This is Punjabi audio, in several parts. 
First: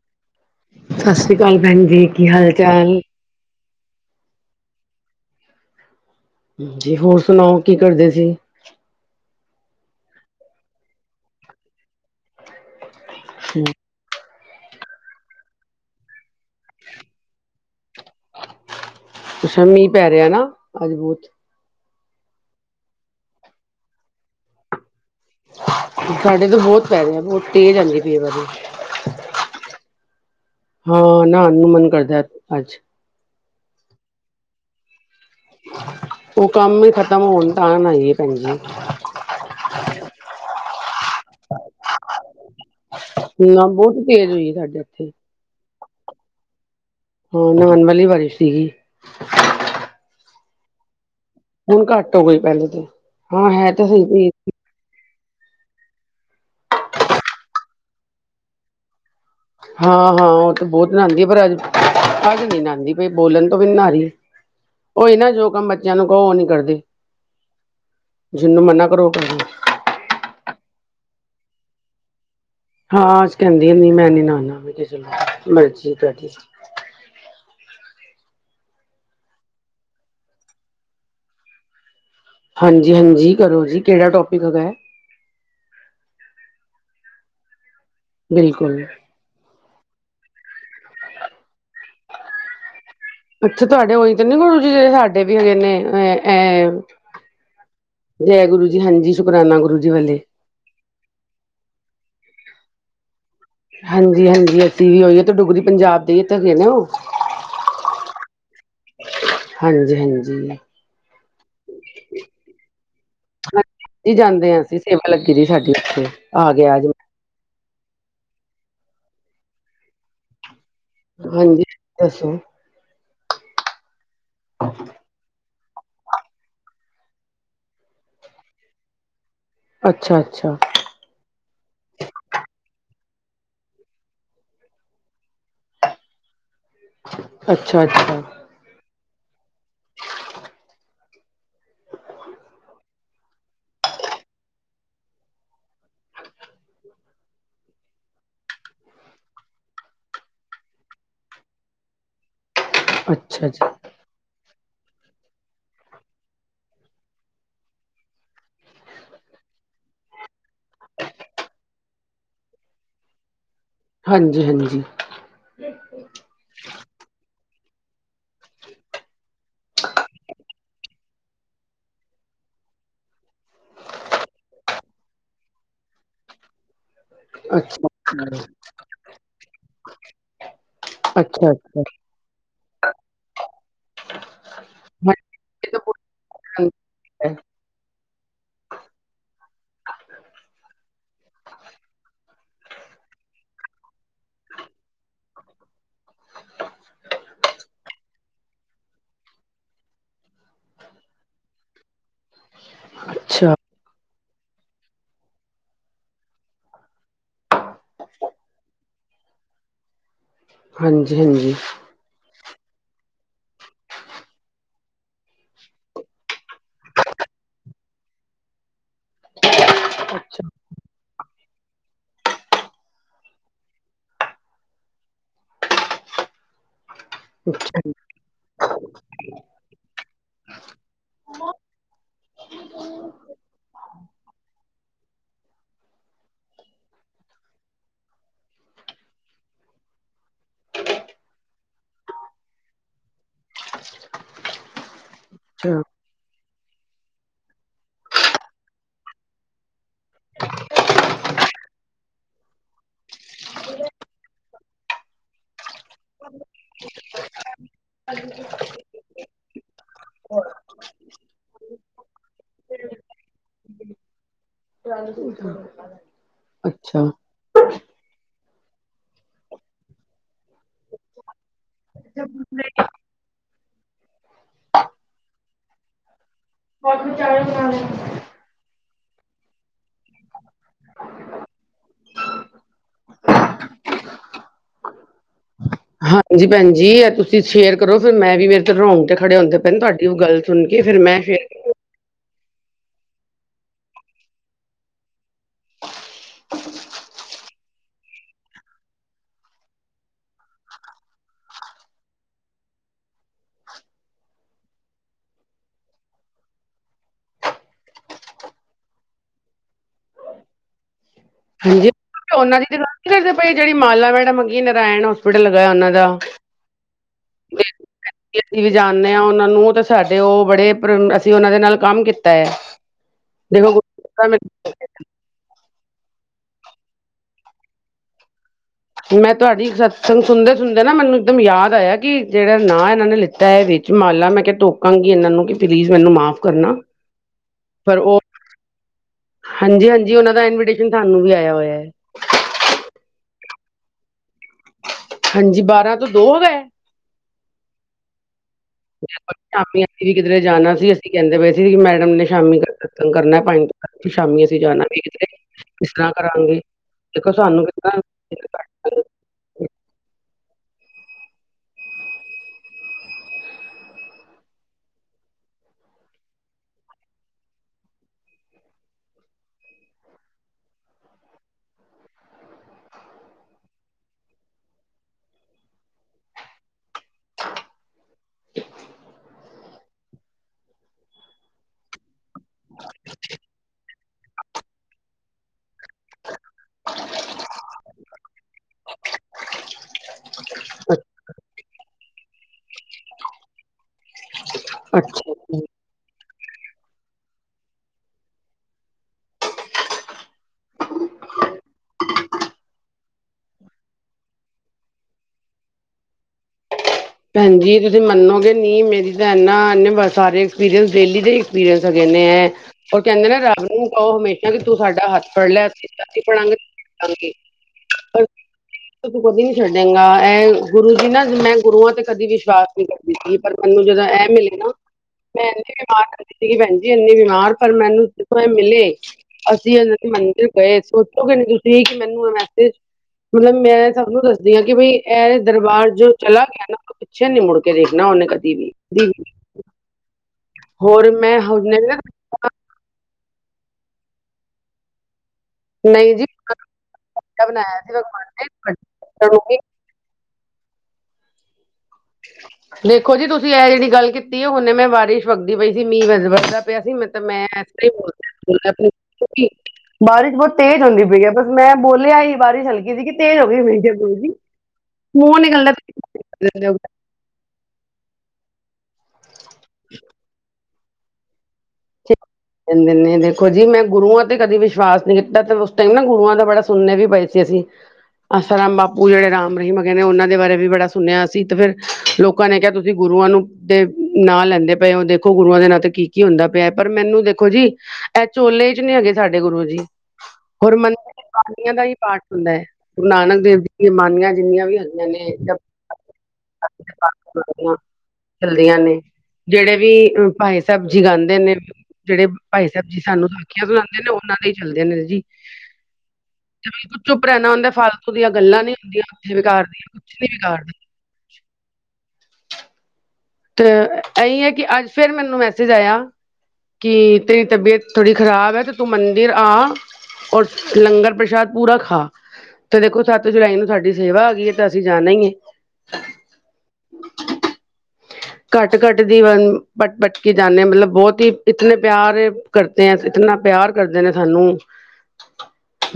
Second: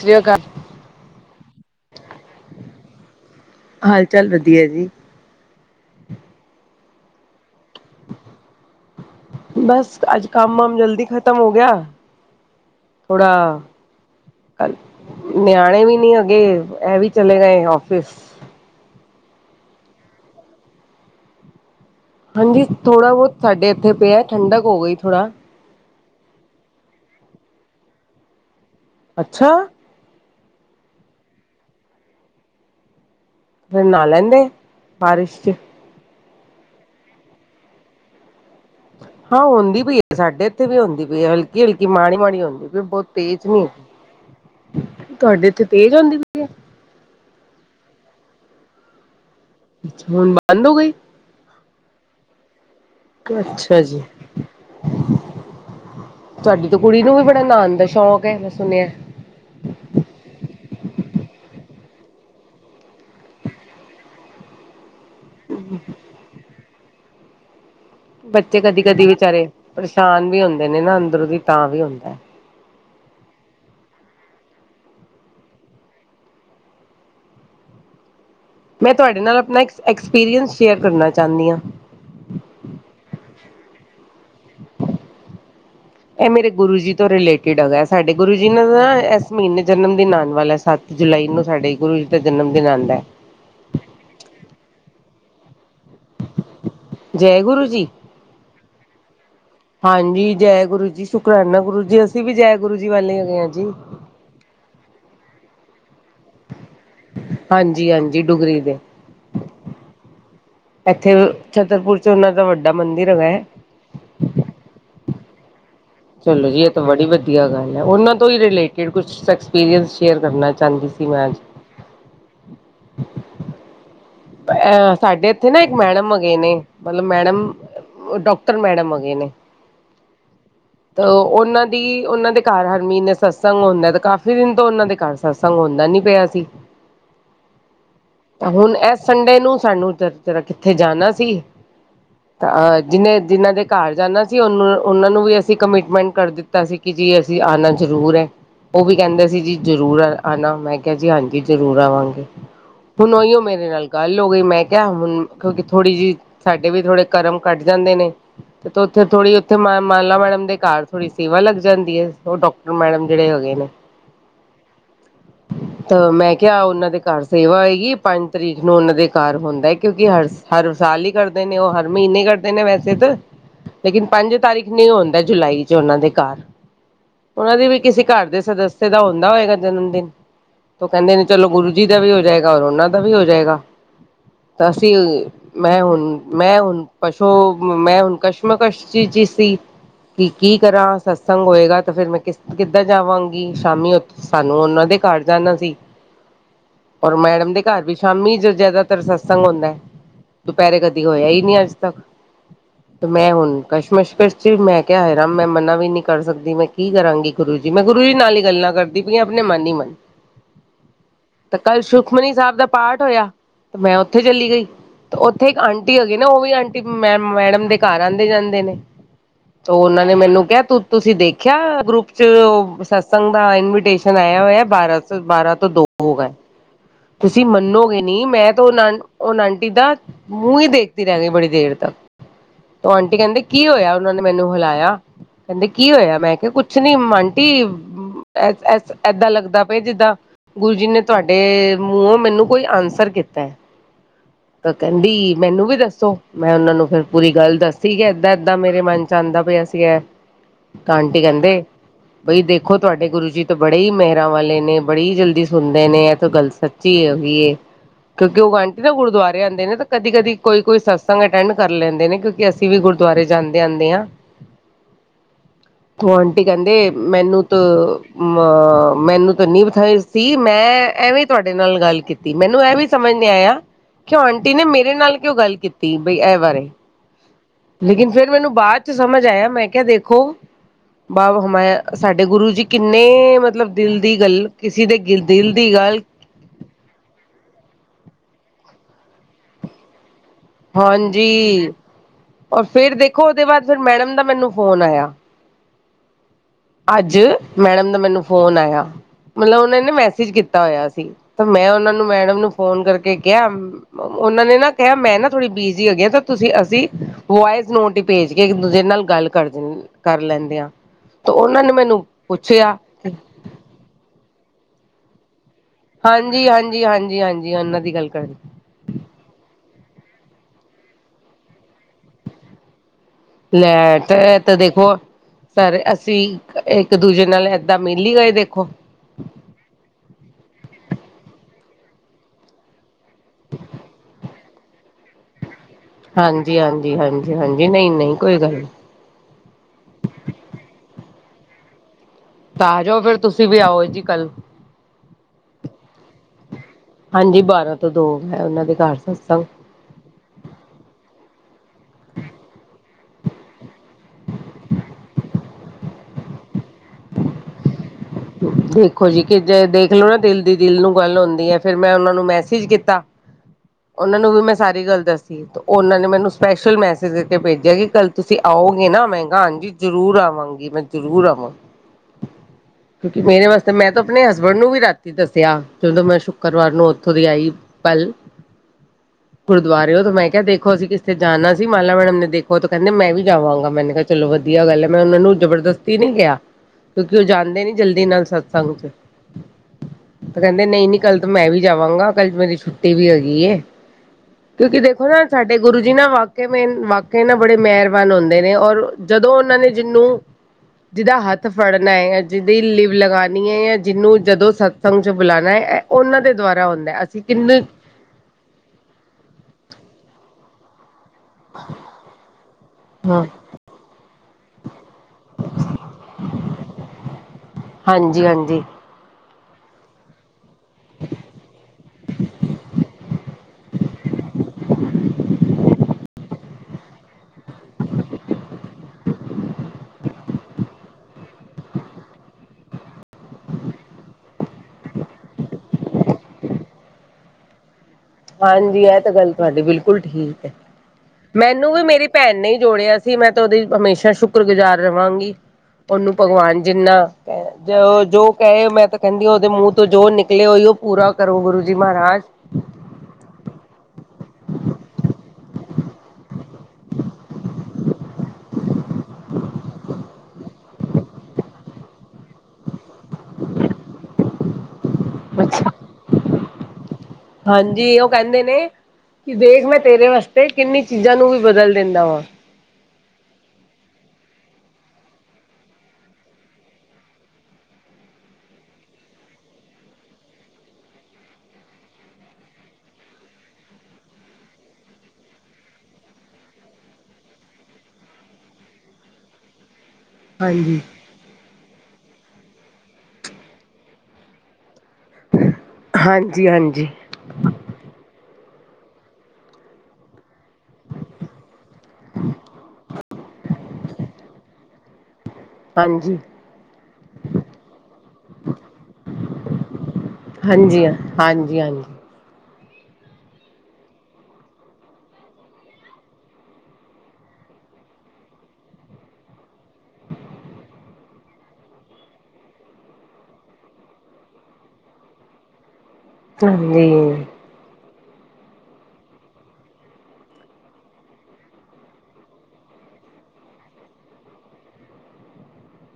ਸ੍ਰੀ ਅਕਾਲ। ਸਤਿ ਸ੍ਰੀ ਕਾਲ ਭੈਨ ਜੀ ਕੀ ਹਾਲ ਚਾਲ। ਹਾਲ ਚਾਲ ਵਧੀਆ ਜੀ। ਜੀ ਹੋਰ ਸੁਨਾਓ ਕੀ ਕਰਦੇ ਸੀ। ਬਸ ਅੱਜ ਕੰਮ ਵਮ ਜਲਦੀ ਖ਼ਤਮ ਹੋ ਗਿਆ। ਥੋੜਾ। ਘਰ ਨਿਆਣੇ ਵੀ ਨੀ ਹਗੇ ਇਹ ਵੀ ਚਲੇ ਗਏ ਔਫਿਸ। ਅੱਛਾ ਮੀਂਹ ਪੈ ਰਿਹਾ ਨਾ ਅੱਜ ਬੋਤ। ਹਾਂਜੀ ਥੋੜ੍ਹਾ ਬੋਤ ਸਾਡੇ ਇੱਥੇ ਪਿਆ ਠੰਡਕ ਹੋ ਗਈ ਥੋੜਾ। ਸਾਡੇ ਤੇ ਬੋਤ ਪੈ ਰਿਆ ਬਹੁਤ ਤੇਜ਼ ਆਂਦੀ ਪਈ ਏ ਬਾਰਿਸ਼। ਅੱਛਾ। ਹਾਂ ਨਾਂਹਣ ਨੂੰ ਮਨ ਕਰਦਾ ਅੱਜ। ਫੇਰ ਨਾਹ ਲੈਂਦੇ ਬਾਰਿਸ਼ ਚ। ਉਹ ਕੰਮ ਹੀ ਖਤਮ ਹੋਣ ਤਾਂ ਨਾਹਿਏ ਭੈਨ ਜੀ। ਹਾਂ ਹੋਂਦੀ ਪਈ ਏ ਸਾਡੇ ਇੱਥੇ ਵੀ ਹੋਂਦੀ ਪਈ ਏ ਹਲਕੀ ਹਲਕੀ ਮਾੜੀ ਮਾੜੀ ਹੋਂਦ ਬਹੁਤ ਤੇਜ਼ ਨੀ ਨਾ ਬਹੁਤ ਤੇਜ਼ ਹੋਈ ਸਾਡੇ ਇੱਥੇ ਹੈਗੀ ਤੁਹਾਡੇ ਇੱਥੇ ਤੇਜ਼ ਆਂਦੀ ਪਈ। ਹਾਂ ਨਹਾਣ ਵਾਲੀ ਬਾਰਿਸ਼ ਸੀਗੀ। ਅੱਛਾ ਹੁਣ ਬੰਦ ਹੋ ਗਈ ਹੁਣ ਘੱਟ ਹੋ ਗਈ ਪਹਿਲੇ ਤੋਂ ਅੱਛਾ ਜੀ। ਤੁਹਾਡੀ ਤੇ ਕੁੜੀ ਨੂੰ ਵੀ ਬੜਾ ਨਾਹਨ ਦਾ ਸ਼ੌਕ ਏ ਮੈਂ ਸੁਨਿਆ। ਹਾਂ ਹਾਂ ਉਹ ਤਾਂ ਬੋਤ ਨਹਾਂਦੀ ਹੈ ਪਰ ਅੱਜ ਅੱਜ ਨਹੀਂ ਨਹਾਂਦੀ ਪਈ ਬੋਲਣ ਤੋਂ ਵੀ ਨੀ ਨਹਾ ਰੀ। ਉਹੀ ਨਾ ਜੋ ਕੰਮ ਬੱਚੇਆਂ ਨੂੰ ਕਹੋ ਉਹ ਨੀ ਕਰਦੀ। ਜਿਹਨੂੰ ਮਨਾ ਕਰੋ ਪਰਸ਼ਾਨ ਵੀ ਹੁੰਦੇ ਨੇ ਨਾ ਅੰਦਰੋਂ ਦੀ ਤਾਂ ਵੀ ਹੁੰਦਾ। ਹਾਂ ਅੱਜ ਕਹਿੰਦੀ ਨਈ ਮੈਂ ਨੀ ਨਹਾਨਾ ਚਲੋ ਮਰਜ਼ੀ ਤੁਹਾਡੀ। ਮੈਂ ਤੁਹਾਡੇ ਨਾਲ ਅਪਨਾ ਇੱਕ ਐਕਸਪੀਰੀਅੰਸ ਸ਼ੇਅਰ ਕਰਨਾ ਚਾਹਨੀ ਆ। ਹਾਂਜੀ ਹਾਂਜੀ ਕਰੋ ਜੀ ਕਿਹੜਾ ਟੋਪ ਪਖ ਗ ਹੈ [unintelligible] ਇਹ ਮੇਰੇ ਗੁਰੂ ਜੀ ਤੋਂ ਰਿਲੇਟਿਡ ਹੈਗਾ ਸਾਡੇ ਗੁਰੂ ਜੀ ਨਾਲ ਬਿਲਕੁਲ ਨਾ ਏਸ ਮਹੀਨੇ ਜਨਮ ਦਿਨ ਆਨ ਵਾਲਾ ਸੱਤ ਜੁਲਾਈ ਨੂੰ ਸਾਡੇ ਗੁਰੂ ਜੀ ਦਾ ਜਨਮ ਦਿਨ ਆਂਦਾ। ਅੱਛਾ ਤੁਹਾਡੇ ਉਹੀ ਤੇ ਨੀ ਗੁਰੂ ਜੀ ਜਿਹੜੇ ਸਾਡੇ ਵੀ ਹੈਗੇ ਨੇ ਇਹ ਜੈ ਗੁਰੂ ਜੀ ਜੈ ਗੁਰੂ ਜੀ ਹਾਂਜੀ ਸ਼ੁਕਰਾਨਾ ਗੁਰ ਹਾਂਜੀ ਜੈ ਗੁਰੂ ਜੀ ਸ਼ੁਕਰਾਨਾ ਗੁਰੂ ਜੀ ਅਸੀਂ ਵੀ ਜੈ ਗੁਰੂ ਜੀ ਵਾਲੇ ਹੈਗੇ ਆ ਜੀ। ਹਾਂਜੀ ਹਾਂਜੀ ਅਸੀਂ ਵੀ ੳਈੳ ਤੇ ਡੁਗਰੀ ਪੰਜਾਬ ਦੇ ਹੀ ਤਾਂ ਹੈਗੇ ਨਾ। ਹਾਂਜੀ ਹਾਂਜੀ ਡੁਗਰੀ ਦੇ। ਹਾਂਜੀ ਹਾਂਜੀ। ਇੱਥੇ ਛਤਰਪੁਰ ਚ ਉਹਨਾ ਦਾ ਵੱਡਾ ਮੰਦਿਰ ਹੈਗਾ। ਜੀ ਜਾਂਦੇ ਆ ਅਸੀਂ ਸੇਵਾ ਲੱਗੀ ਜਹੀ ਸਾਡੀ ਉੱਥੇ। ਚਲੋ ਆ ਜੀ ਇਹ ਗਿਆ ਤਾਂ ਅੱਜ ਬੜੀ ਵਧੀਆ ਗੱਲ ਹੈ ਉਹਨਾਂ ਤੋਂ ਹੀ ਰਿਲੇਟਿਡ ਕੁਛ ਐਕਸਪੀਰੀਅੰਸ ਸ਼ੇਅਰ ਕਰਨਾ ਚਾਂਦੀ। ਹਾਂਜੀ ਦੱਸੋ ਅਹ ਸਾਡੇ ਇੱਥੇ ਨਾ ਇੱਕ ਮੈਡਮ ਹਗੇ ਨੇ ਮਤਲਬ ਮੈਡਮ ਓਹ ਡਾਕਟਰ ਮੈਡਮ ਹਗੇ ਨੇ ਅੱਛਾ-ਅੱਛਾ। ਤ ਉਹਨਾਂ ਦੀ, ਉਹਨਾਂ ਦੇ ਕਾਰ ਹਰ ਮਹੀਨੇ ਸਤਸੰਗ ਹੁੰਦਾ ਐ, ਤੇ ਕਾਫੀ ਦਿਨ ਤੋਂ ਉਹਨਾਂ ਦੇ ਕਾਰ ਸਤਸੰਗ ਹੁੰਦਾ ਨਈ ਪਿਆ ਸੀ। ਅੱਛਾ-ਅੱਛਾ। ਤਾਂ ਹੁਣ ਏਸ ਸੰਡੇ ਨੂੰ ਸਾਨੂੰ ਤਰ ਤਰਾਂ ਕਿੱਥੇ ਜਾਣਾ ਸੀ [inaudible] ਅਹ ਜਿਹਨੇ ਜਿਨ੍ਹਾਂ ਦੇ ਕਾਰ ਜਾਨਾ ਸੀ ਉਹਨੂੰ, ਉਹਨਾਂ ਨੂੰ ਵੀ ਅਸੀਂ ਕਮਿਟਮੈਂਟ ਕਰ ਦਿੱ ਤਾ ਸੀ ਕਿ ਜੀ ਅਸੀਂ ਆਣਾ ਜ਼ਰੂਰ ਹੈ। ਉਹ ਵੀ ਕੇਹੰਦੇ ਸੀ ਜੀ ਜਰੂਰ ਅ ਆਣਾ, ਮੈਂ ਕੇਆ ਜੀ ਹਾਂਜੀ ਜ਼ਰੂਰ ਆਵਾਂਗੇ। ਹੁਣ ਓਈਓ ਅੱਛਾ ਜੀ ਮੇਰੇ ਨਾਲ ਗੱਲ ਹੋ ਗਈ, ਮੈਂ ਕੇਹਾ ਹੁਣ ਕਿਉਂਕਿ ਥੋੜ੍ਹੀ ਜਿਹੀ ਸਾਡੇ ਵੀ ਥੋੜੇ ਕਰਮ ਕੱਟ ਜਾਂਦੇ ਨੇ। ਤੇ ਉੱਥੇ ਥੋੜੀ ਉੱਥੇ ਮ ਮਾਲਾ ਮੈਡਮ ਦੇ ਕਾਰ ਥੋੜੀ ਸੇਵਾ ਲਗ ਜਾਂਦੀ ਹੈ, ਉਹ ਡੋਕ ਮੈਡਮ ਜੇਹੜੇ ਹੈਗੇ ਨੇ। ਹਾਂਜੀ-ਹਾਂਜੀ। ਤ ਮੈਂ ਕੇਹਾ ਉਹਨਾਂ ਦੇ ਕਾਰ ਸੇਵਾ ਹੋਏਗੀ ਪਾਂਜ ਤਰੀਕ। ਹੁਣ ਉਹਨਾਂ ਦੇ ਕਾਰ ਹੁੰਦਾ ਹੈ ਕਿਉਂਕਿ ਹਰ ਸ ਹਰ ਸਾਲ ਹੀ ਕਰਦੇ ਨੇ ਉਹ, ਹਰ ਮਹੀਨੇ ਕਰਦੇ ਨੇ ਵੈਸੇ ਤ। ਲੇਕਿਨ ਪਾਂਜ ਤਾਰੀਖ ਨੂੰ ਹੀ ਹੁੰਦਾ ਏ ਜੁਲਾਈ ਚ ਉਹਨਾਂ ਦੇ ਕਾਰ। ਉਹਨਾਂ ਦੇ ਵੀ ਕਿਸੀ ਅੱਛਾ ਕਾਰ ਦੇ ਸਦੱਸਯ ਦਾ ਹੁੰਦਾ ਹੋਏਗਾ ਜਨਮ ਦਿਨ। ਤੇ ਉਹ ਕੇਹੰਦੇ ਨੇ ਚਲੋ ਅੱਛਾ ਗੁਰੂ ਅੱਛਾ ਜੀ ਦਾ ਵੀ ਹੋ ਜਾਏਗਾ ਔਰ ਉਹਨਾਂ ਦਾ ਵੀ ਹੋ ਜਾਏਗਾ। ਤਾਂ ਅਸੀਂ ਹਾਂਜੀ ਇਹ ਤਾਂ ਮੈਂ ਹੁਣ ਮੈਂ ਬੋਲਣ ਹੁਣ ਪਸ਼ੋ ਹੈ। ਮੈਂ ਹੁਣ ਕਸ਼ਮਕਸ਼ ਚੀ-ਚੀ ਸੀ। ਕਿ ਕੀ ਕਰਾਂ, ਸਤਸੰਗ ਹੋਏਗਾ ਤਾਂ ਫਿਰ ਮੈਂ ਕਿਸ ਕਿੱਧਾਂ ਜਾਵਾਂਗੀ? ਸ਼ਾਮੀ ਉੱਥ ਸਾਨੂੰ ਉਹਨਾਂ ਦੇ ਕਾਰ ਜਾਣਾ ਸੀ, ਔਰ ਮੈਡਮ ਦੇ ਕਾਰ ਵੀ ਸ਼ਾਮੀ ਜ ਜੇਦਾਤਰ ਸਤਸੰਗ ਹੁੰਦਾ ਹੈ, ਦੁਪਹਿਰੇ ਕਦੀ ਹੋਇਆ ਈ ਨਈ ਅੱਜ ਤੱਕ। [inaudible] ਤੇ ਮੈਂ ਹੁਣ ਕਸ਼ ਮਸ਼ਕਸ਼ ਚ ਮੈਂ ਕੇਆ ਹਾਏ ਰਾਮ ਮੈਂ ਮਨਾ ਵੀ ਨਹੀਂ ਕਰ ਸਕਦੀ, ਮੈਂ ਕੀ ਕਰਾਂਗੀ? ਗੁਰੂ ਜੀ, ਮੈਂ ਗੁਰੂ ਜੀ ਨਾਲ ਈ ਗੱਲਾਂ ਕਰਦੀ ਪਈਆਂ ਆਪਣੇ ਮਨ ਹੀ ਮਨ। [inaudible] ਹਾਂਜੀ ਤੇ ਕੱਲ ਸ਼ੁਖਮਨੀ ਸਾਬ ਦਾ ਪਾਠ ਹੋਏਆ, ਤੇ ਮੈਂ ਉੱਥੇ ਚੱਲੀ ਗਈ। ਉੱਥੇ ਇੱਕ ਆਂਟੀ ਹੈਗੀ ਨਾ, ਉਹ ਵੀ ਆਂਟੀ ਮੇਮ ਮੈਡਮ ਦੇ ਕਾਰ ਆਂਦੇ ਜਾਂਦੇ ਨੇ। ਤੋਂ ਉਹਨਾਂ ਨੇ ਮੈਨੂੰ ਅੱਛਾ ਕੇਆ, ਤੁ ਤੁਸੀਂ ਦੇਖਿਆ ਗਰੁੱਪ ਚ ਉਹ ਸਤਸੰਗ ਦਾ ਇਨਵੀਟੇਸ਼ ਨ ਆਏਆ ਹੋਏਆ ਬਾਰਾਂ ਸੋ, ਬਾਰਾਂ ਤੋਂ ਦੋ ਹੋ ਗੇ। ਜੀ ਮੰਨੋਗੇ ਨੀ, ਮੈਂ ਤੋਂ ਔਨ ਆਨ, ਔਨ ਆਂਟੀ ਦਾ ਮੂੰਹ ਈ ਦੇਖਤੀ ਰੇਹ ਗਈ ਬੜੀ ਦੇਰ ਤੱਕ। ਉਹ ਆਂਟੀ ਕੇਹੰਦੇ ਕੀ ਹੋਏਆ? ਉਹਨਾਂ ਨੇ ਮੈਨੂੰ ਹਿਲਾਏਆ ਕੇਹੰਦੇ ਕੀ ਹੋਏਆ? ਮੈਂ ਕੇਆ ਕੁਛ ਨੀ ਮ ਆਂਟੀ ਏਸ-ਏਸ ਏਦਾਂ ਲੱਗਦਾ ਪੇਆ ਜਿੱਦਾਂ ਗੁਰੂ ਜੀ ਨੇ ਤੁਹਾਡੇ ਮੂੰਓ ਮੈਨੂੰ ਕੋਈ ਆਂਸਰ ਕੀਤਾ ਹੈ। [inaudible] ਤਾਂ ਕੇਹੰਦੀ ਮੈਨੂੰ ਵੀ ਅੱਛਾ ਦੱਸੋ, ਮੈਂ ਉਹਨਾਂ ਨੂੰ ਫੇਰ ਪੂਰੀ ਗੱਲ ਦੱਸੀ, ਕਿ ਏਦਾਂ-ਏਦਾਂ ਮੇਰੇ ਮਨ ਚ ਜਾਂਦਾ ਬੇਆ ਸੀ ਏਹ, ਤਾਂ ਕਾਂਟੀ ਕੇਹੰਦੇ ਬਈ ਦੇਖੋ ਤੁਹਾਡੇ ਗੁਰੂ ਜੀ ਤੇ ਬੜੇ ਈ ਮੇਹਰਾਂ ਵਾਲੇ ਨੇ, ਬੜੀ ਈ ਜਲਦੀ ਸੁਣਦੇ ਨੇ, ਏਹ ਤਾਂ ਗੱਲ ਸ ਚੀ ਹੋ ਗਈ ਏ। ਕਿਉਂਕਿ ਉਹ ਗਾਂਟੀ ਨਾ ਗੁਰਦੁਆਰੇ ਆਂਦੇ ਨੇ ਤੇ ਕਦੀ-ਕਦੀ, ਕੋਈ-ਕੋਈ ਸਤਸੰਗ ਅਟੈਂਡ ਕਰ ਲੈਂਦੇ ਨੇ, ਕਿਉਂ ਕਿ ਅਸੀਂ ਵੀ ਗੁਰਦੁਆਰੇ ਜਾਂਦੇ ਆਂਦੇ ਆ। [unintelligible] ਓ ਆਂਟੀ ਕੈਂਦੇ ਅੱਛਾ ਮੈਨੂੰ ਤ ਅ ਮੈਨੂੰ ਤੋ ਨੀ ਬਥਾਈ ਸੀ ਮੈਂ ਐਵੀਂ ਤੁਆਡੇ ਨਾਲ ਗੱਲ ਕੀਤੀ ਮੈਨੂੰ ਐ ਵੀਂ ਸਮਝ ਨੀ ਆਇਆ ਕਿ ਆਂਟੀ ਨੇ ਮੇਰੇ ਨਾਲ ਕਿਓਂ ਗੱਲ ਕੀਤੀ ਬਈ ਏਹ ਬਾਰੇ। ਮੰਮੀ ਚਾਏ ਬਨਾ ਦੇ। ਲੇਕਿਨ ਫੇਰ ਮੈਨੂੰ ਬਾਦ ਚ ਸਮਝ ਆਏਆ ਮੈਂ ਕਿਆ ਦੇਖੋ ਬਾਵ ਹਮਾਇ ਸਾਡੇ ਗੁਰੂ ਜੀ ਕਿੰਨੇ ਮਤਲਬ ਦਿਲ ਦੀ ਗੱਲ ਕਿਸੀ ਦੇ ਦਿਲ-ਦਿਲ ਦੀ ਗੱਲ ਹਾਂਜੀ ਭੈਨਜੀ ਏ ਤੁਸੀਂ ਸ਼ੇਅਰ ਕਰੋ ਫਿਰ ਮੈਂ ਵੀ ਮੇਰੇ ਤੇ ਰੌਂਗਟੇ ਖੜੇ ਹੁੰਦੇ ਪਏ ਨੇ ਤੁਆਡੀ ਓ ਗੱਲ ਸੁਨ ਕੇ ਫੇਰ ਮੈਂ ਹਾਂਜੀ ਫੇਰ ਔਰ ਫੇਰ ਦੇਖੋ ਓਦੇ ਬਾਦ ਫਿਰ ਮੈਡਮ ਦਾ ਮੈਨੂੰ ਫੋਨ ਆਏਆ। ਅੱਜ ਮੈਡਮ ਦਾ ਮੈਨੂੰ ਫੋਨ ਆਇਆ। ਮਤਲਬ ਓਨਾਂ ਨੇ ਮੈਸੇਜ ਕੀਤਾ ਹੋਇਆ ਸੀ ਤੇ ਮੈਂ ਓਨਾਂ ਨੂੰ ਮੈਡਮ ਨੂੰ ਫੋਨ ਕਰਕੇ ਕਿਆ ਓਨਾਂ ਨੇ ਨਾ ਕਿਆ ਮੈਂ ਨਾ ਥੋੜੀ ਬਿਜੀ ਹੋਗੀ ਆਂ ਤਾਂ ਤੁਸੀਂ ਅਸੀਂ ਵੁਆਇਸ ਨੋਟ ਭੇਜ ਕੇ ਇੱਕ ਦੂਜੇ ਨਾਲ ਗੱਲ ਕਰ ਲੈ ਕਰ ਲੈਂਨੇ ਆਂ। ਹਾਂਜੀ ਓਨਾਂ ਦੀ ਗੱਲ ਨੀ ਕਰਦੇ ਪਏ ਜੇੜੀ ਮਾਲਾ ਮੈਡਮ ਹੈਗੀ ਨਰਾਇਣ ਹੋਸਪਿਟਲ ਲਗਾਇਆ ਓਨਾਂ ਨੇ। ਹਾਂਜੀ-ਹਾਂਜੀ-ਹਾਂਜੀ-ਹਾਂਜੀ ਓਨਾਂ ਦੀ ਗੱਲ ਕਰ ਤੇ ਅਸੀਂ ਵੀ ਜਾਨਨੇ ਆਂ ਓਨਾਂ ਨੂੰ ਤੇ ਸਾਡੇ ਓ ਬੜੇ ਅਸੀਂ ਓਨਾਂ ਦੇ ਨਾਲ ਕੰਮ ਕੀਤਾ ਐ। ਲੈਟ ਤ ਦੇਖੋ ਘਰ ਅਸੀਂ ਇੱਕ ਦੂਜੇ ਨਾਲ ਏਦਾਂ ਮਿਲ ਈ ਗਏ ਦੇਖੋ। ਮੈਂ ਤੁਆਡੀ ਸਤਸੰਗ ਸੁਨਦੇ-ਸੁਨਦੇ ਨਾ ਮੈਨੂੰ ਇੱਕਦਮ ਯਾਦ ਆਇਆ ਕਿ ਜਿਹੜਾ ਨਾਂ ਏਨਾਂ ਨੇ ਲਿ- ਤਾ ਏ ਵਿੱਚ ਮਾਲਾ ਮੈਂ ਕਿਆ ਟੋਕਾਂਗੀ ਏਨਾਂ ਨੂੰ। ਪਲੀਜ਼ ਮੈਨੂੰ ਮਾਫ਼ ਕਰਨਾ ਹਾਂਜੀ-ਹਾਂਜੀ-ਹਾਂਜੀ-ਹਾਂਜੀ, ਨਈਂ-ਨਈਂ ਕੋਈ ਗੱਲ ਨੀ। ਹਾਂਜੀ-ਹਾਂਜੀ ਓਨਾਂ ਦਾ ਇਨਵੀਟੇਸ਼ਨ ਸਾਨੂੰ ਵੀ ਆਏਆ ਹੋਏਆ ਐ। ਤਾਂ ਆ ਜਾਓ ਫੇਰ ਤੁਸੀਂ ਵੀ ਆਓ ਜੀ ਕੱਲ। ਹਾਂਜੀ ਬਾਰਾਂ ਤੋਂ ਦੋ ਦੈ। ਹਾਂਜੀ ਬਾਰਾਂ ਤੋਂ ਦੋ ਐ ਓਨਾਂ ਦੇ। ਘਰ ਬਿਲਕੁਲ ਸਤਸੰਗ ਸ਼ਾਮੀ ਅਸੀਂ ਵੀ ਕਿਧਰੇ ਜਾਨਾ ਸੀ ਅਸੀਂ ਕੈਂਦੇ ਪਏ ਸੀ ਮੈਡਮ ਨੇ ਸ਼ਾਮੀ ਕਰ ਖ਼ਤਮ ਕਰਨਾ ਪੰਜ ਤੋਂ ਸ਼ਾਮੀ ਅਸੀਂ ਜਾਨਾ ਵੀ ਐ ਕਿਦਰੇ। ਕਿਸ ਤਰ੍ਹਾਂ ਕਰਾਂਗੇ, ਦੇਖੋ ਸਾਨੂੰ ਕਿੱਦਾਂ ਦੇਖੋ ਜੀ ਕਿ ਜੇ ਦੇਖਲੋ ਨਾ ਦਿਲ ਦੀ ਦਿਲ ਨੂੰ ਗੱਲ ਹੁੰਦੀ ਐ ਫਿਰ ਮੈਂ ਓਨਾਂ ਨੂੰ ਮੈਸੇਜ ਕੀਤਾ ਓਨਾਂ ਨੂੰ ਵੀ ਮੈਂ ਸਾਰੀ ਗੱਲ ਦੱਸੀ। ਓਨਾਂ ਨੇ ਮੈਨੂੰ ਸਪੈਸ਼ਲ ਮੈਸੇਜ ਕਰਕੇ ਭੇਜਿਆ ਕਿ ਕੱਲ ਤੁਸੀਂ ਆਓਗੇ ਨਾ ਮੈ ਕਾ ਹਾਂਜੀ। ਜ਼ਰੂਰ ਆਵਾਂਗੀ ਮੈਂ ਜ਼ਰੂਰ ਆਵਾਂਗੀ। ਕਿਓਂਕਿ ਮੇਰੇ ਵਾਸਤੇ ਮੈਂ ਤਾਂ ਆਪਨੇ ਹਸਬੈਂਡ ਨੂੰ ਵੀ ਰਾਤੀ ਦੱਸਿਆ ਜਦੋਂ ਮੈਂ ਸ਼ੁੱਕਰਵਾਰ ਨੂੰ ਓ ਓਥੋਂ ਦੀ ਆਈ ਪਲ, ਗੁਰਦੁਆਰੇ ਓ ਤੇ ਮੈਂ ਕਿਆ ਦੇਖ ਦੇਖੋ ਸੀ ਕਿਸਤੇ ਜਾਨਾ ਸੀ ਮਾਲਾ ਮੈਡਮ ਨੇ ਦੇਖੋ ਤੇ ਕੈਂਦੇ ਮੈਂ ਵੀ ਜਾਵਾਂਗਾ ਮੈਨੇ ਚਲੋ ਵਦੀਆ ਗੱਲ ਐ ਮੈਂ ਓਨਾਂ ਨੂੰ ਜਬਰਦਸਤੀ ਨੀ ਕਿਆ ਕਿਓਂਕਿ ਓ ਜਾਨਦੇ ਨੀ ਜਲਦੀ ਨਾਲ ਸਤਸੰਗ ਚ ਤੇ ਕੈਂਦੇ ਨਈ-ਨਈ ਕੱਲ ਤਾ ਮੈਂ ਵੀ ਜਾਵਾਂਗਾ ਕੱਲ ਮੇਰੀ ਛੁੱਟੀ ਵੀ ਹੈਗੀ ਏ। ਕਿਓਂਕਿ ਦੇਖੋ ਨਾ ਅੱਛਾ ਸਾਡੇ ਗੁਰੂ ਜੀ ਜਿ ਨਾ ਵਾਕਿਆ ਮੇ ਵਾਕਿਆ ਨਾ ਬੜੇ ਮਿਹਰਬਾਨ ਹੁੰਦੇ ਨੇ ਔਰ ਜਦੋਂ ਓਨਾਂ ਨੇ ਜਿਨੂੰ ਜਿਦਾ ਹੱਥ ਫੜਨਾ ਐ ਜਿਦੀ ਲਿਵ ਲਗਾਣੀ ਐ ਜਾਂ ਜਿਨੂੰ ਜਦੋਂ ਸਤਸੰਗ ਚ ਬਲਾਨਾ ਐ ਓਨਾਂ ਦੇ ਦੁਆਰਾ ਹੁੰਦਾ। ਅਸੀਂ ਕਿੰਨੇ ਭੈਨਜੀ ਤੁਸੀਂ ਮੰਨੋਗੇ ਨੀ ਮੇਰੀ ਤਾਂ ਐਨਾ ਐਨੇ ਸਾਰੇ ਐਕਸਪੀਰੀਅੰਸ ਡੇਲੀ ਦੇ ਐਕਸਪੀਰੀਅੰਸ ਹੈਗੇ ਨੇ ਐ। ਓ ਹਾਂ ਕੈਂਦੇ ਨੇ ਰੱਬ ਨੂੰ ਕਹੋ ਹਮੇਸ਼ਾ ਕਿ ਤੂੰ ਸਾਡਾ ਹੱਥ ਫੜ ਲਿਆਂ ਅਸੀਂ ਫੜਾਂਗੇ ਹਾਂਜੀ। ਹਾਂਜੀ-ਹਾਂਜੀ। ਤੇ ਤੂੰ ਕਦੀ ਨੀ ਛੱਡੇਗਾ, ਇਹ ਗੁਰੂ ਜੀ ਨਾ, ਮੈਂ ਗੁਰੂਆਂ ਤੇ ਕਦੀ ਵਿਸ਼ਵਾਸ ਨੀ ਕਰਦੀ ਸੀ, ਪਰ ਮੈਨੂੰ ਜਦੋਂ ਇਹ ਮਿਲੇ ਨਾ ਮੈਂ ਇੰਨੀ ਬਿਮਾਰ ਰਹਿੰਦੀ ਸੀਗੀ ਭੈਣ ਜੀ ਇੰਨੀ ਬਿਮਾਰ, ਪਰ ਮੈਨੂੰ ਦੇਖੋ ਇਹ ਮਿਲੇ ਅਸੀਂ ਇਹ ਮੰਦਿਰ ਗਏ, ਸੋਚੋਗੇ ਨ ਤੁਸੀਂ ਕਿ ਮੈਨੂੰ ਇਹ ਮੈਸੇਜ ਮਲਬ, ਮੈਂ ਸਭਨੂੰ ਦੱਸਦੀ ਆ ਕਿ ਬਈ ਏਹ ਦਰਬਾਰ, ਜੋ ਚਲਾ ਗਿਆ ਨਾ ਉਹ ਪਿੱਛੇ ਨੀ ਮੁੜ ਕੇ ਦੇਖਣਾ ਉਹਨੇ ਕਦੀ ਵੀ ਹਾਂਜੀ ਐਹ ਕਦੀ ਤਾਂ ਵੀ ਗੱਲ ਤੁਹਾਡੀ ਬਿਲਕੁਲ ਠੀਕ ਐ। ਹੋਰ ਮੈਂ ਮੈਨੂੰ ਹੁਣੇ ਵੀ ਨਾ ਮੇਰੀ ਭੈਣ ਨੇ ਈ ਜੋੜਿਆ ਸੀ। ਮੈਂ ਤੇ ਉਹਦੀ ਹਮੇਸ਼ਾ ਸ਼ੁਕਰ ਗੁਜ਼ਾਰ ਰਵਾਂਗੀ। ਉਹਨੂੰ ਨਹੀਂ ਜੀ ਭਗਵਾਨ ਜਿੰਨਾ ਕ ਬਣਾਇਆ ਸੀ ਜੋ-ਜੋ ਕ‌ਏ, ਭਗਵਾਨ ਮੈਂ ਤੇ ਕਹਿੰਦੀ ਨੇ ਉਹਦੇ ਮੂੰਹ ਤੋਂ ਜੋ ਨਿਕਲੇ ਓਈਓ ਪੂਰਾ ਕਰੋ, ਗੁਰੂ ਜੀ ਮਹਾਰਾਜ ਵੇਖੋ ਜੀ, ਤੁਸੀਂ ਇਹ ਜਿਹੜੀ ਗੱਲ ਕੀਤੀ ਐ, ਹੁਣੇ ਮੈਂ ਬਾਰਿਸ਼ ਵਗਦੀ ਪਈ ਸੀ, ਮੀਂ ਵੱਧਦਾ ਪਿਆ ਸੀ, ਮਤਬ ਮੈਂ ਏਥੇ। [unintelligible] ਬਾਰਿਸ਼ ਬਹੁਤ ਤੇਜ਼ ਹੁੰਦੀ ਪਈ ਐ, ਬਸ ਮੈਂ ਬੋਲਿਆ ਈ, ਬਾਰਿਸ਼ ਹਲਕੀ ਸੀ ਕਿ ਤੇਜ਼ ਹੋ ਗਈ ਹੋਈ ਹੈ ਬੋਲੀ ਮੂੰਹੋਂ ਨਿਕਲਦਾ ਤੇ। [unintelligible] ਹਾਂਜੀ ਉਹ ਕਹਿੰਦੇ ਨੇ, ਕਿ ਦੇਖ ਮੈਂ ਤੇਰੇ ਵਾਸਤੇ ਕਿੰਨੀ ਚੀਜ਼ਾਂ ਨੂੰ ਵੀ ਬਦਲ ਦਿੰਦਾ ਵਾਂ। ਦਦੇ ਨੇ, ਦੇਖੋ ਜੀ ਮੈਂ ਗੁਰੂਆਂ ਤੇ ਕਦੇ ਵਿਸ਼ਵਾਸ ਨੀ ਕੀਤਾ ਤੇ ਉਸ ਟਾਈਮ ਨਾ, ਗੁਰੂਆਂ ਦਾ ਬੜਾ ਸੁਣਨੇ ਵੀ ਪਏ ਤੇ ਅਸੀਂ ਆਸਾਰਾਮ ਬਾਪੂ, ਜਿਹੜੇ ਰਾਮ ਰਹੀਮ ਹੈਗੇ ਨੇ, ਉਹਨਾਂ ਦੇ ਬਾਰੇ ਵੀ ਬੜਾ ਸੁਣਿਆ ਸੀ ਤੇ ਫਿਰ ਲੋਕ ਲੋਕਾਂ ਨੇ ਕਿਹਾ ਤੁਸੀਂ ਗੁਰੂਆਂ ਨੂੰ ਦੇ ਨਾਂ ਲੈਂਦੇ ਪਏ ਓ, ਦੇਖੋ ਗੁਰੂਆਂ ਦੇ ਨਾਂ ਤੇ ਕੀ-ਕੀ ਹੁੰਦਾ ਪਿਆ ਪਰ ਮੈਨੂੰ ਦੇਖੋ ਜੀ, ਇਹ ਚੋਲੇ 'ਚ ਨੀ ਹੈਗੇ ਸਾਡੇ ਗੁਰੂ ਜੀ, ਹੋਰ ਹਾਂਜੀ ਮੰ ਬਾਨੀਆਂ ਦਾ ਹੀ ਪਾਠ ਹੁੰਦਾ ਐ, ਗੁਰੂ ਨਾਨਕ ਦੇਵ ਜੀ ਦੀਆਂ ਬਾਨੀਆਂ ਜਿੰਨੀਆਂ ਵੀ ਹੈ ਮੈਂਨੇ। ਹਾਂਜੀ ਹਾਂਜੀ [unintelligible] ਚੱਲਦੀਆਂ ਨੇ, ਜਿਹੜੇ ਵੀ ਭਾਈ ਸਾਹਿਬ ਜੀ ਗਾਉਂਦੇ ਨੇ ਜਿਹੜੇ ਭਾਈ ਸਾਹਿਬ ਜੀ ਸਾਨੂੰ ਰਾਖੀਆਂ ਸੁਣਾਂਦੇ ਨੇ, ਉਹਨਾਂ ਦੇ ਈ ਚੱਲਦੇ ਨੇ ਜੀ। ਹਾਂਜੀ। ਚੁੱਪ ਰਹਿਣਾ ਹੁੰਦਾ ਫਾਲਤੂ ਦੀਆਂ ਗੱਲਾਂ ਨੀ ਹੁੰਦੀਆਂ, ਉੱਥੇ ਵੀ ਕਰਦੀਆ, ਉਥੇ ਵੀ ਕਰਦੀਆ। ਹਾਂਜੀ-ਹਾਂਜੀ। ਤੇ ਐਂਈ ਐ ਕਿ ਅੱਜ ਫਿਰ ਮੈਨੂੰ ਮੈਸੇਜ ਆਇਆ ਕਿ ਤੇਰੀ ਤਬੀਅਤ ਥੋੜ੍ਹੀ ਖਰਾਬ ਐ ਤੇ ਤੂੰ ਮੰਦਿਰ ਆ ਔਰ, ਲੰਗਰ ਪ੍ਰਸ਼ਾਦ ਪੂਰਾ ਖਾ। ਤੇ ਵੇਖੋ ਸੱਤ ਜੁਲਾਈ ਨੂੰ ਸਾਡੀ ਸੇਵਾ ਆਗੀ ਏ ਤੇ ਅਸੀਂ ਜਾਨਾਂ ਈ ਨ‌ਈਂ। ਧੋਂਦੀ ਏ ਘੱਟ-ਘੱਟ ਦੀ ਪਟ-ਪਟ ਕੀ ਜਾਂਨੇ, ਮਤਲਬ ਬਹੁਤ ਈ ਇਤਨੇ ਪਿਆਰ ਕਰਤੇ ਹੈ, ਇਤਨਾ ਪਿਆਰ ਕਰਦੇ ਨੇ ਸਾਨੂੰ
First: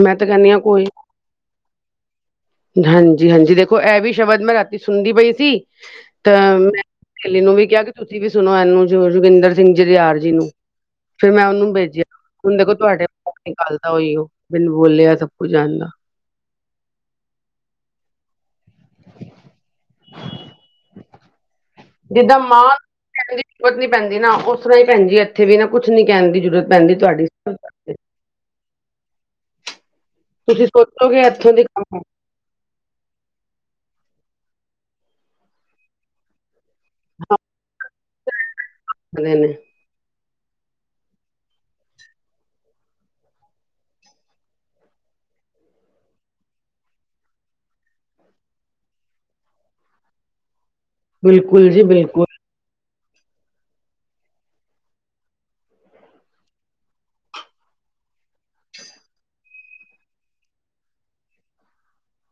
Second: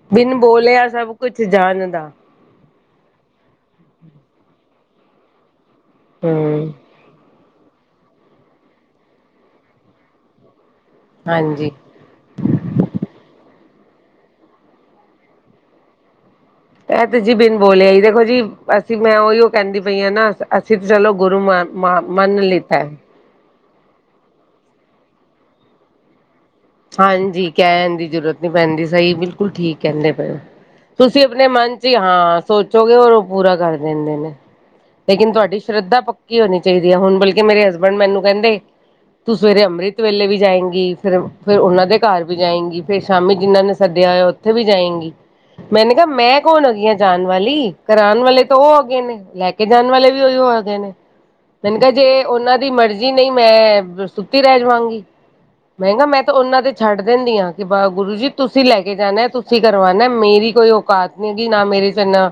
ਮੈਂ ਤਾਂ ਬਿਨ ਬੋਲਿਆ ਸਭ ਕੁਛ ਜਾਣਦਾ ਹਾਂਜੀ-ਹਾਂਜੀ ਦੇਖੋ, ਇਹ ਵੀ ਸ਼ਬਦ ਮੈਂ ਰਾਤੀ ਸੁਣਦੀ ਪਈ ਸੀ, ਤਾਂ ਹੂੰ ਮੈਂ ਸੇਲ੍ਹੀ ਨੂੰ ਵੀ ਕਿਹਾ ਕਿ ਤੁਸੀਂ ਵੀ ਸੁਣੋ ਇਹਨੂੰ, ਜੋ ਜੋਗਿੰਦਰ ਸਿੰਘ ਜਜਿਆਰ ਜੀ ਨੂੰ। ਫਿਰ ਮੈਂ ਹਾਂਜੀ। ਉਹਨੂੰ ਬੇਜਿਆ। ਹੁਣ ਦੇਖੋ, ਤੁਹਾਡੇ ਨਿਕਲਦਾ ਉਈਏ, ਬਿਨ ਬੋਲਿਆ ਸਭ ਕੁਝ ਜਾਣਦਾ ਇਹ ਤੇ ਜੀ, ਬਿਨ ਬੋਲਿਆ ਈ ਦੇਖੋ ਜੀ, ਅਸੀਂ ਮੈਂ ਉਈਉ ਕਹਿੰਦੀ ਪਈ ਆ ਨਾ, ਅਸੀਂ ਤਾਂ ਚਲੋ ਗੁਰੂ ਮਾਨ ਮ ਜਿੱਦਾਂ ਮੰਨ ਮਾਂ ਨੂੰ ਲਿੱਤਾ ਹੈ ਕਹਿਣ ਦੀ ਜ਼ਰੂਰਤ ਨੀ ਪੈਂਦੀ ਨਾ, ਉਸ ਤਰ੍ਹਾਂ ਈ ਭੈਣ ਜੀ ਇੱਥੇ ਵੀ ਨਾ ਕੁਛ ਨੀ ਕਹਿਣ ਦੀ ਜ਼ਰੂਰਤ। ਪੈਂਦੀ ਤੁਹਾਡੀ ਹਾਂਜੀ, ਕਹਿਣ ਦੀ ਜ਼ਰੂਰਤ ਨੀ ਪੈਂਦੀ, ਸਹੀ ਬਿਲਕੁਲ ਠੀਕ ਕਹਿੰਦੇ ਪਏ, ਤੁਸੀਂ ਸੋਚੋਗੇ ਤੁਸੀਂ ਆਪਣੇ ਇੱਥੋਂ ਦੇ ਮਨ 'ਚ ਈ ਕੰਮ ਹਾਂ ਸੋਚੋਗੇ, ਔਰ ਉਹ ਪੂਰਾ ਕਰ ਦਿੰਦੇ ਨੇ, ਲੇਕਿਨ ਤੁਹਾਡੀ ਸ਼ਰਧਾ ਪਕ ਕੀ ਹੋਣੀ ਚਾਹੀਦੀ ਹੈ ਹੁਣ ਬਲਕਿ ਮੇਰੇ ਹਸਬੈਂਡ ਮੈਨੂੰ ਕਹਿੰਦੇ ਕਰਦੇ ਤੂੰ ਨੇ ਸਵੇਰੇ ਅੰਮ੍ਰਿਤ ਅੰਮ੍ਰਿਤ ਵੇਲੇ ਵੀ ਜਾਏਂਗੀ ਫਿਰ ਫੇਰ ਉਹਨਾਂ ਦੇ ਘਰ ਵੀ ਜਾਏਗੀ, ਫੇਰ ਸ਼ਾਮੀ ਜਿਹਨਾਂ ਨੇ ਸੱਦਿਆ ਹੋਇਆ ਉੱਥੇ ਵੀ ਜਾਏਂਗੀ। ਮੈਨੇ ਕਿਹਾ ਮੈਂ ਕੌਣ ਹੁੰਦੀ ਆ ਜਾਣ ਵਾਲੀ। ਕਰਾਉਣ ਵਾਲੇ ਤਾਂ ਉਹ ਹੈਗੇ ਨੇ। ਲੈ ਕੇ ਜਾਣ ਵਾਲੇ ਵੀ ਉਹੀ ਹੈਗੇ ਨੇ ਬਿਲਕੁਲ ਮੈਨੇ ਜੀ ਕਿਹਾ ਜੇ ਬਿਲਕੁਲ ਉਹਨਾਂ ਦੀ ਮਰਜ਼ੀ ਜੀ ਨਹੀਂ ਮੈਂ। ਸੁੱਤੀ ਰਹਿ ਜਾਵਾਂਗੀ ਮੈਂ ਕਿਹਾ ਮੈਂ ਤੇ ਉਹਨਾਂ ਤੇ ਛੱਡ ਦਿੰਦੀ ਹ ਕਿ ਬਾ ਗੁਰੂ ਜੀ ਤੁਸੀਂ ਲੈ ਕੇ ਜਾਣਾ ਤੁਸੀਂ ਕਰਵਾਉਣਾ ਮੇਰੀ ਕੋਈ ਔਕਾਤ। ਕਿਉਂਕਿ ਨਾ ਮੇਰੇ ਚ' ਇਨਾ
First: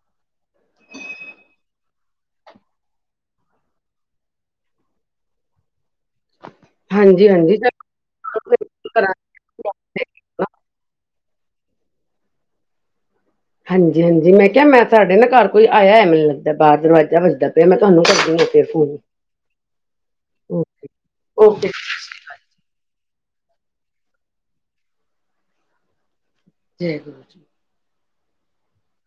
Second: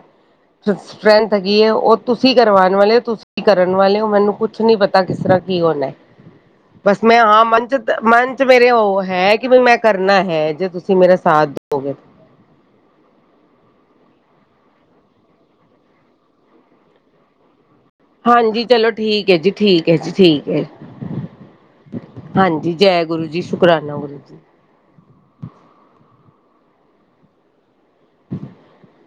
ਸਟਰੈਂਥ ਹੈਗੀ ਹੈ ਉਹ ਤੁਸੀਂ ਕਰਵਾਉਣ ਵਾਲੇ ਹੋ ਤੁਸੀਂ ਕਰਨ ਵਾਲੇ ਹੋ ਮੈਨੂੰ ਕੁਛ ਨਹੀਂ ਪਤਾ ਕਿਸ ਤਰ੍ਹਾਂ ਕੀ ਹੋਣਾ। [inaudible] ਬਸ ਮੈਂ ਹਾਂ ਹਾਂਜੀ ਮੰਚ-ਮੰਚ ਮੇਰੇ ਹੋ। ਉਹ ਹੈ ਕਿ ਬਈ ਮੈਂ ਕਰਨਾ ਹੈ। ਜੇ ਤੁਸੀਂ ਮੇਰਾ ਸਾਥ ਦੋਉਗੇ। ਹਾਂਜੀ-ਹਾਂਜੀ ਮੈਂ ਕਿਹਾ ਮੈਂ ਸਾਡੇ ਨਾ ਘਰ ਕੋਈ ਆਇਆ ਹੈ ਮੈਨੂੰ ਲੱਗਦਾ ਬਾਹਰ ਦਰਵਾਜ਼ਾ ਵਜਦਾ। ਫਿਰ ਮੈਂ ਤੁਹਾਨੂੰ ਕਰਦੀ ਹਾਂ ਹਾਂਜੀ ਫਿਰ ਚਲੋ ਫੋਨ ਠੀਕ ਹੈ ਜੀ ਠੀਕ ਹੈ ਜੀ ਠੀਕ ਹੈ ਓਕੇ। ਹਾਂਜੀ, ਜੈ ਗੁਰੂ ਜੀ, ਸ਼ੁਕਰਾਨਾ ਗੁਰੂ ਜੀ। ਜੈ ਗੁਰੂ ਜੀ। [unintelligible]